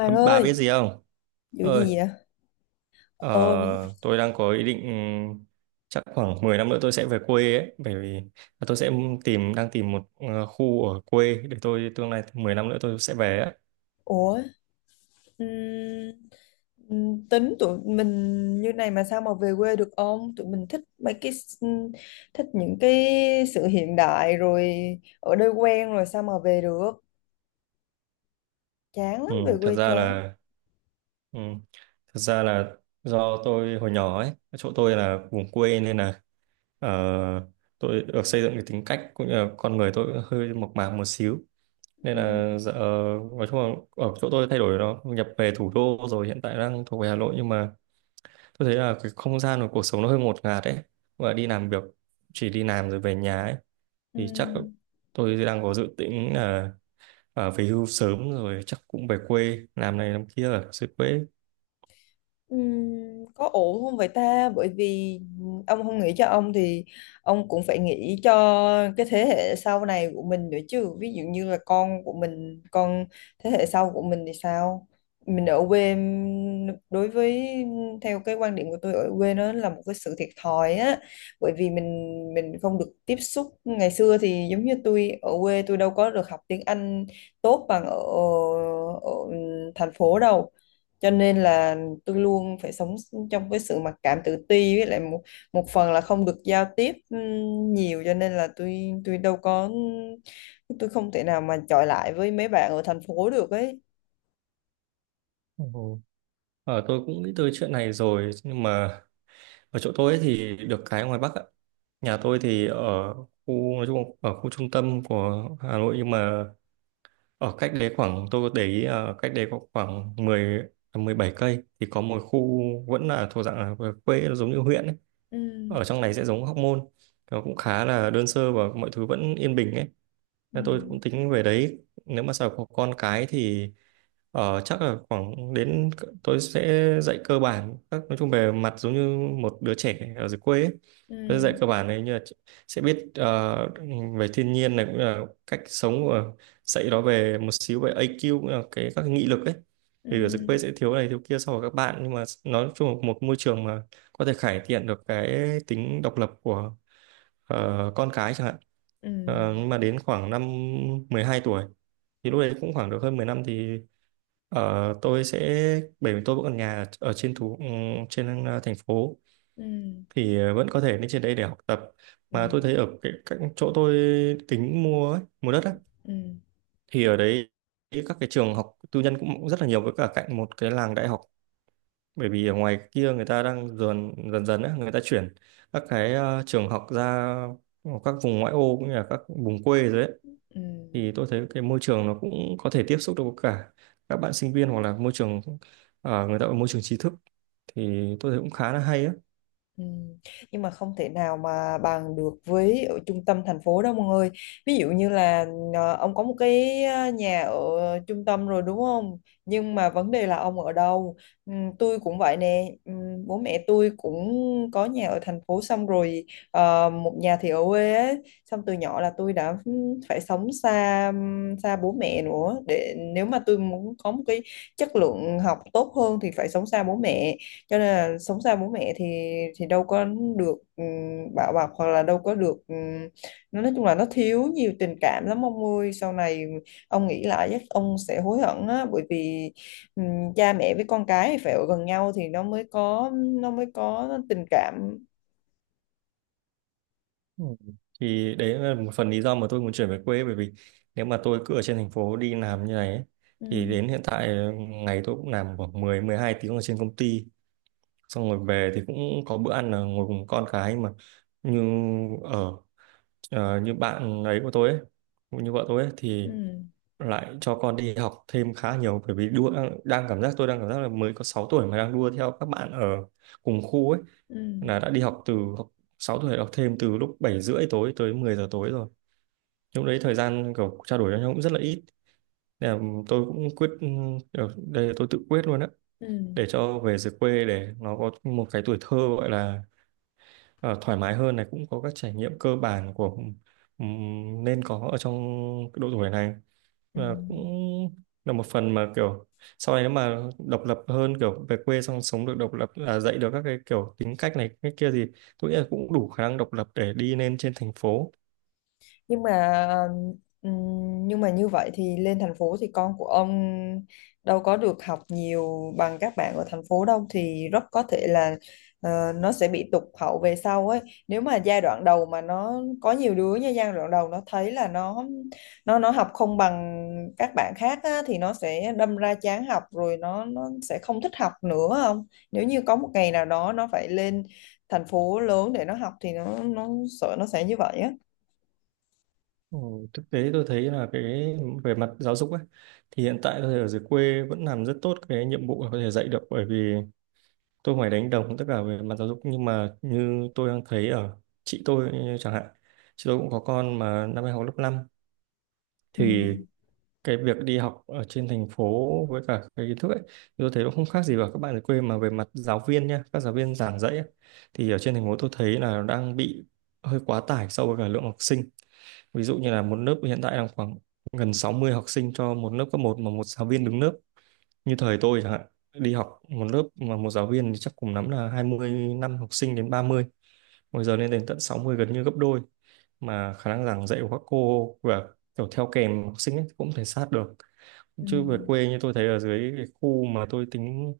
À, bà biết ơi, gì không? vụ Ơi, gì vậy? ờ, Ôi, tôi đang có ý định chắc khoảng 10 năm nữa tôi sẽ về quê ấy, bởi vì tôi sẽ đang tìm một khu ở quê để tôi tương lai 10 năm nữa tôi sẽ về ấy. ủa, ừm, tính tụi mình như này mà sao mà về quê được ông? Tụi mình thích thích những cái sự hiện đại rồi ở đây quen rồi sao mà về được? Chán Ừ, lắm, về thật quê ra chán. là ừ, thật ra là do tôi hồi nhỏ ấy, chỗ tôi là vùng quê nên là ờ, tôi được xây dựng cái tính cách cũng như là con người tôi cũng hơi mộc mạc một xíu. Nên Ừm, là dạ, nói chung là ở chỗ tôi thay đổi nó nhập về thủ đô rồi hiện tại đang thuộc về Hà Nội, nhưng mà tôi thấy là cái không gian của cuộc sống nó hơi ngột ngạt ấy và đi làm việc, chỉ đi làm rồi về nhà ấy thì chắc ừm. tôi đang có dự tính là về hưu sớm rồi chắc cũng về quê làm này làm kia ở dưới quê. Có ổn không vậy ta? Bởi vì ông không nghĩ cho ông thì ông cũng phải nghĩ cho cái thế hệ sau này của mình nữa chứ. Ví dụ như là con của mình, con thế hệ sau của mình thì sao? Mình ở quê đối với theo cái quan điểm của tôi ở quê nó là một cái sự thiệt thòi á. Bởi vì mình không được tiếp xúc ngày xưa thì giống như tôi ở quê tôi đâu có được học tiếng Anh tốt bằng ở ở thành phố đâu, cho nên là tôi luôn phải sống trong cái sự mặc cảm tự ti, với lại một một phần là không được giao tiếp nhiều cho nên là tôi đâu có, ừ, tôi không thể nào mà chọi lại với mấy bạn ở thành phố được ấy. Ồ. Ờ, tôi cũng nghĩ tới chuyện này rồi, nhưng mà ở chỗ tôi ấy thì được cái ngoài Bắc ạ, nhà tôi thì ở khu nói chung là ở khu trung tâm của Hà Nội, nhưng mà ở cách đấy khoảng, tôi có để ý cách đấy có khoảng mười mười bảy cây thì có một khu vẫn là thuộc dạng là quê, nó giống như huyện ấy. Ừ, Ở trong này sẽ giống Hóc Môn. Nó cũng khá là đơn sơ và mọi thứ vẫn yên bình ấy. ừ, Thế tôi cũng tính về đấy, nếu mà sau có con cái thì chắc là khoảng đến tôi sẽ dạy cơ bản các, nói chung về mặt giống như một đứa trẻ ở dưới quê ấy. Tôi dạy ừ, cơ bản này, như là sẽ biết về thiên nhiên này cũng là cách sống, và dạy nó về một xíu về IQ cũng là cái các cái nghị lực ấy, ừ, vì ở dưới quê sẽ thiếu này thiếu kia so với các bạn, nhưng mà nói chung là một môi trường mà có thể cải thiện được cái tính độc lập của con cái chẳng hạn. ừ, Ờ, nhưng mà đến khoảng năm 12 tuổi thì lúc đấy cũng khoảng được hơn 10 năm thì tôi sẽ, bởi vì tôi vẫn còn nhà ở, ở trên thủ trên thành phố ừ, thì vẫn có thể lên trên đấy để học tập, ừ, mà tôi thấy ở cái, các chỗ tôi tính mua ấy, mua đất á, ừ, thì ở đấy các cái trường học tư nhân cũng rất là nhiều, với cả cạnh một cái làng đại học, bởi vì ở ngoài kia người ta đang dần dần dần á, người ta chuyển các cái trường học ra các vùng ngoại ô cũng như là các vùng quê rồi đấy, ừ. thì tôi thấy cái môi trường nó cũng có thể tiếp xúc được với cả các bạn sinh viên, hoặc là môi trường ở người ta ở môi trường trí thức, thì tôi thấy cũng khá là hay á. Ừ. Nhưng mà không thể nào mà bằng được với ở trung tâm thành phố đâu mọi người. Ví dụ như là ông có một cái nhà ở trung tâm rồi đúng không? Nhưng mà vấn đề là ông ở đâu? Ừ, tôi cũng vậy nè. Ừ, bố mẹ tôi cũng có nhà ở thành phố xong rồi một nhà thì ở quê ấy. Xong từ nhỏ là tôi đã phải sống xa xa bố mẹ nữa, để nếu mà tôi muốn có một cái chất lượng học tốt hơn thì phải sống xa bố mẹ, cho nên là sống xa bố mẹ thì đâu có được bảo bọc, hoặc là đâu có được nó nói chung là nó thiếu nhiều tình cảm lắm ông ơi. Sau này ông nghĩ lại chắc ông sẽ hối hận á, bởi vì cha mẹ với con cái thì phải ở gần nhau thì nó mới có tình cảm. Ừ. Thì đấy là một phần lý do mà tôi muốn chuyển về quê, bởi vì nếu mà tôi cứ ở trên thành phố đi làm như này ấy, thì Ừm, đến hiện tại ngày tôi cũng làm khoảng mười mười hai tiếng ở trên công ty, xong rồi về thì cũng có bữa ăn là ngồi cùng con cái, mà như ở như bạn ấy của tôi ấy, cũng như vợ tôi ấy, thì ừm, lại cho con đi học thêm khá nhiều, bởi vì đua đang, đang cảm giác tôi đang cảm giác là mới có 6 tuổi mà đang đua theo các bạn ở cùng khu ấy, ừm, là đã đi học từ 6 tuổi, học thêm từ lúc 7 rưỡi tối tới 10 giờ tối rồi, lúc đấy thời gian kiểu trao đổi với nhau cũng rất là ít, nên là tôi cũng đây là tôi tự quyết luôn á, ừm, để cho về dưới quê để nó có một cái tuổi thơ gọi là thoải mái hơn này, cũng có các trải nghiệm cơ bản của nên có ở trong độ tuổi này. Và cũng ừm. là một phần mà kiểu sau này nếu mà độc lập hơn, kiểu về quê xong sống được độc lập, à, dạy được các cái kiểu tính cách này cái kia thì tôi nghĩ là cũng đủ khả năng độc lập để đi lên trên thành phố. Nhưng mà như vậy thì lên thành phố thì con của ông đâu có được học nhiều bằng các bạn ở thành phố đâu, thì rất có thể là nó sẽ bị tụt hậu về sau ấy. Nếu mà giai đoạn đầu mà nó có nhiều đứa, như giai đoạn đầu nó thấy là nó học không bằng các bạn khác á, thì nó sẽ đâm ra chán học rồi nó sẽ không thích học nữa. Không, nếu như có một ngày nào đó nó phải lên thành phố lớn để nó học thì nó sợ nó sẽ như vậy á. Ừ, thực tế tôi thấy là cái về mặt giáo dục ấy thì hiện tại tôi thấy ở dưới quê vẫn làm rất tốt cái nhiệm vụ là có thể dạy được, bởi vì tôi không phải đánh đồng tất cả về mặt giáo dục, nhưng mà như tôi đang thấy ở chị tôi chẳng hạn, chị tôi cũng có con mà năm nay học lớp năm, Ừ. thì cái việc đi học ở trên thành phố với cả cái kiến thức ấy, tôi thấy nó không khác gì vào các bạn ở quê, mà về mặt giáo viên nha, các giáo viên giảng dạy ấy, thì ở trên thành phố tôi thấy là nó đang bị hơi quá tải so với cả lượng học sinh, ví dụ như là một lớp hiện tại đang khoảng gần 60 học sinh cho một lớp cấp một, mà một giáo viên đứng lớp, như thời tôi chẳng hạn đi học, một lớp mà một giáo viên thì chắc cùng lắm là hai mươi năm học sinh đến 30, bây giờ lên đến tận sáu mươi, gần như gấp đôi, mà khả năng giảng dạy của các cô và kiểu theo kèm học sinh ấy cũng thể sát được. Ừ, Chứ về quê như tôi thấy ở dưới cái khu mà tôi tính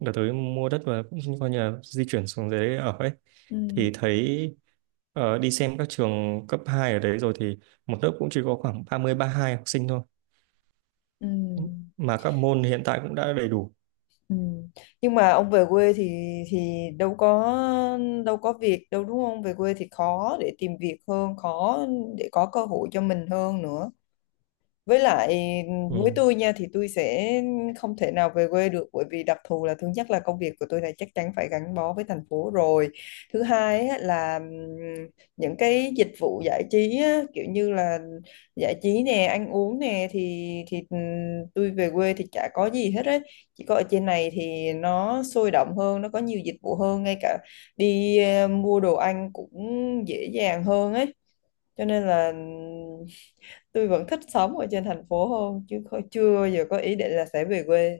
đợt tới mua đất, và cũng coi như là di chuyển xuống dưới ở ấy, ừ, thì thấy đi xem các trường cấp 2 ở đấy rồi thì một lớp cũng chỉ có khoảng 30 hai học sinh thôi, ừ, mà các môn hiện tại cũng đã đầy đủ. ừ. Nhưng mà ông về quê thì thì đâu có đâu có việc đâu đúng không? Về quê thì khó để tìm việc hơn, khó để có cơ hội cho mình hơn nữa. Với lại với Ừ. tôi nha thì tôi sẽ không thể nào về quê được, bởi vì đặc thù là thứ nhất là công việc của tôi này chắc chắn phải gắn bó với thành phố rồi. Thứ hai á, là những cái dịch vụ giải trí á, kiểu như là giải trí nè, ăn uống nè, thì tôi về quê thì chả có gì hết ấy. Chỉ có ở trên này thì nó sôi động hơn, nó có nhiều dịch vụ hơn, ngay cả đi mua đồ ăn cũng dễ dàng hơn ấy. Cho nên là tôi vẫn thích sống ở trên thành phố hơn chứ không, chưa bao giờ có ý định là sẽ về quê.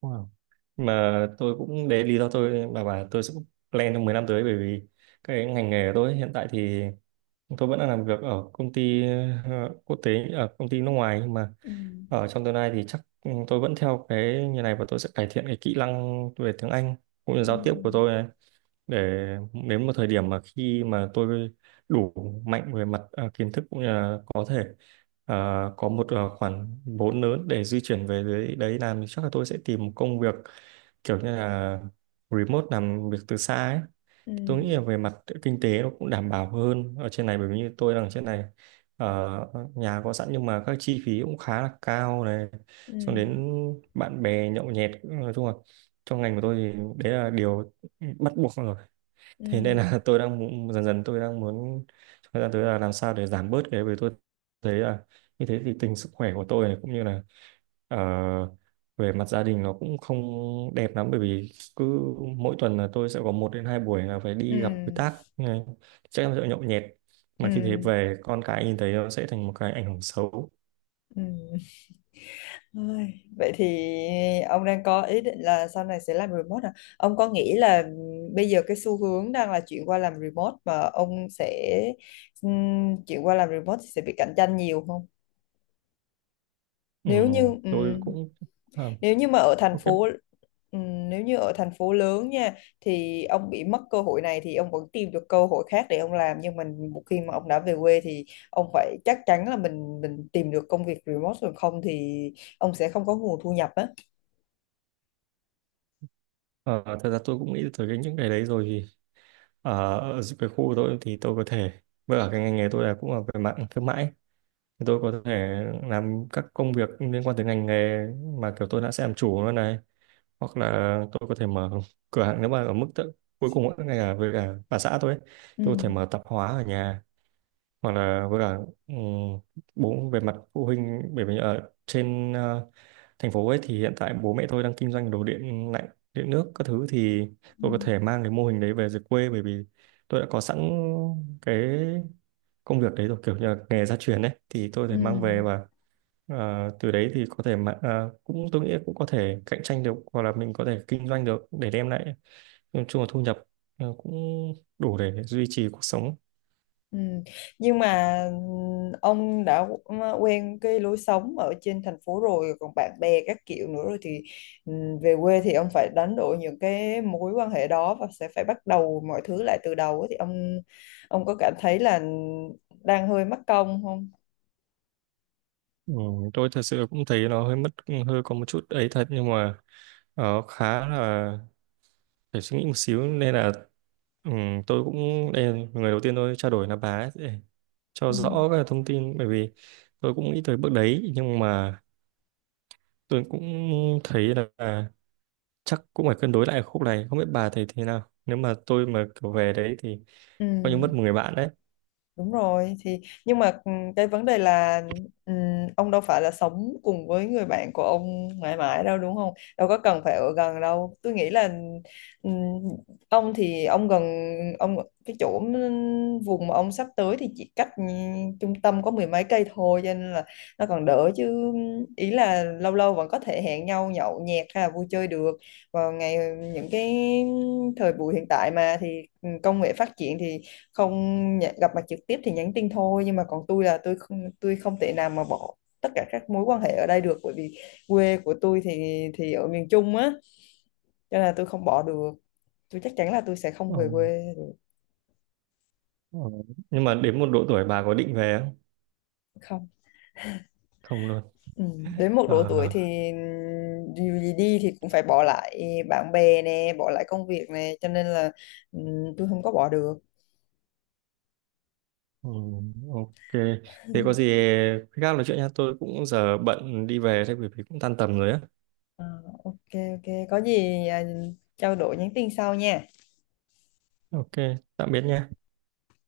Wow. Mà tôi cũng đấy là lý do tôi mà bảo tôi sẽ plan trong 10 năm tới, bởi vì cái ngành nghề của tôi hiện tại thì tôi vẫn đang làm việc ở công ty quốc tế, ở công ty nước ngoài, nhưng mà Ừ, ở trong tương lai thì chắc ừ, tôi vẫn theo cái như này và tôi sẽ cải thiện cái kỹ năng về tiếng Anh cũng như ừ, giao tiếp của tôi, để đến một thời điểm mà khi mà tôi đủ mạnh về mặt à, kiến thức, cũng như là có thể à, có một à, khoản vốn lớn để di chuyển về dưới đấy làm, thì chắc là tôi sẽ tìm một công việc kiểu như là remote, làm việc từ xa ấy. ừ, Thì tôi nghĩ là về mặt kinh tế nó cũng đảm bảo hơn ở trên này, bởi vì như tôi đang ở trên này ờ, nhà có sẵn nhưng mà các chi phí cũng khá là cao này, ừ, xong đến bạn bè nhậu nhẹt, nói chung là trong ngành của tôi thì đấy là điều bắt buộc rồi, ừ, thế nên là tôi đang muốn, dần dần tôi đang muốn trong thời gian tới là làm sao để giảm bớt cái, bởi tôi thấy là như thế thì tình sức khỏe của tôi này cũng như là ờ, về mặt gia đình nó cũng không đẹp lắm, bởi vì cứ mỗi tuần là tôi sẽ có một đến hai buổi là phải đi gặp đối ừ, tác như này, chắc là sẽ nhậu nhẹt, ừ, mà khi thế về con cái nhìn thấy, nó sẽ thành một cái ảnh hưởng xấu. ừ. Ôi, vậy thì ông đang có ý định là sau này sẽ làm remote à? Ông có nghĩ là bây giờ cái xu hướng đang là chuyển qua làm remote, mà ông sẽ chuyển qua làm remote thì sẽ bị cạnh tranh nhiều không? Ừ, Nếu như ừ, tôi cũng à, nếu như mà ở thành ok. phố, nếu như ở thành phố lớn nha, thì ông bị mất cơ hội này thì ông vẫn tìm được cơ hội khác để ông làm, nhưng mình một khi mà ông đã về quê thì ông phải chắc chắn là mình tìm được công việc remote rồi, không thì ông sẽ không có nguồn thu nhập á. Ờ, thật ra tôi cũng nghĩ tới cái những cái đấy rồi thì ờ, ở cái khu của tôi thì tôi có thể, với cả cái ngành nghề tôi là cũng là về mạng thương mại, thì tôi có thể làm các công việc liên quan tới ngành nghề mà kiểu tôi đã sẽ làm chủ nó này, hoặc là tôi có thể mở cửa hàng nếu mà ở mức tự, cuối cùng ấy, ngay cả với cả bà xã tôi ấy, tôi có thể Ừ. mở tạp hóa ở nhà, hoặc là với cả ừm, bố về mặt phụ huynh, bởi vì ở trên thành phố ấy thì hiện tại bố mẹ tôi đang kinh doanh đồ điện lạnh, điện nước các thứ, thì Ừ. tôi có thể mang cái mô hình đấy về dưới quê, bởi vì tôi đã có sẵn cái công việc đấy rồi, kiểu như là nghề gia truyền đấy, thì tôi có Ừ. thể mang về và từ đấy thì có thể mà cũng tôi nghĩ cũng có thể cạnh tranh được, hoặc là mình có thể kinh doanh được để đem lại nói chung là thu nhập cũng đủ để duy trì cuộc sống. Ừ. Nhưng mà ừ, ông đã ừ, quen cái lối sống ở trên thành phố rồi, còn bạn bè các kiểu nữa, rồi thì ừ, về quê thì ông phải đánh đổi những cái mối quan hệ đó và sẽ phải bắt đầu mọi thứ lại từ đầu ấy. Thì ông có cảm thấy là đang hơi mất công không? Ừ, tôi thật sự cũng thấy nó hơi mất, hơi có một chút ấy thật, nhưng mà khá là phải suy nghĩ một xíu, nên là ừ, tôi cũng đây là người đầu tiên tôi trao đổi là bà ấy, để cho Ừ. rõ các thông tin, bởi vì tôi cũng nghĩ tới bước đấy, nhưng mà tôi cũng thấy là chắc cũng phải cân đối lại khúc này, không biết bà thấy thế nào, nếu mà tôi mà kiểu về đấy thì Ừ. coi như mất một người bạn đấy. Đúng rồi thì nhưng mà ừ, cái vấn đề là ừ, ông đâu phải là sống cùng với người bạn của ông mãi mãi đâu đúng không? Đâu có cần phải ở gần đâu. Tôi nghĩ là ừ, ông thì ông gần, ông cái chỗ vùng mà ông sắp tới thì chỉ cách ừ, trung tâm có mười mấy cây thôi, cho nên là nó còn đỡ chứ, ý là lâu lâu vẫn có thể hẹn nhau nhậu nhẹt hay là vui chơi được. Vào ngày những cái thời buổi hiện tại mà thì ừ, công nghệ phát triển thì không gặp mặt trực tiếp thì nhắn tin thôi. Nhưng mà còn tôi là tôi không thể nào mà bỏ tất cả các mối quan hệ ở đây được, bởi vì quê của tôi thì ở miền Trung á, cho nên là tôi không bỏ được, tôi chắc chắn là tôi sẽ không Ờ, về quê được. ờ. Nhưng mà đến một độ tuổi bà có định về không? Không, Không luôn. ừ. Đến một độ tuổi Ờ, thì dù gì đi thì cũng phải bỏ lại bạn bè nè, bỏ lại công việc nè, cho nên là ừ, tôi không có bỏ được. ừ, ok. Thế có gì khi khác nói chuyện nha, tôi cũng giờ bận đi về thôi bởi vì cũng tan tầm rồi á. Ờ, ok, ok, có gì à, trao đổi nhắn tin sau nha. Ok, tạm biệt nha.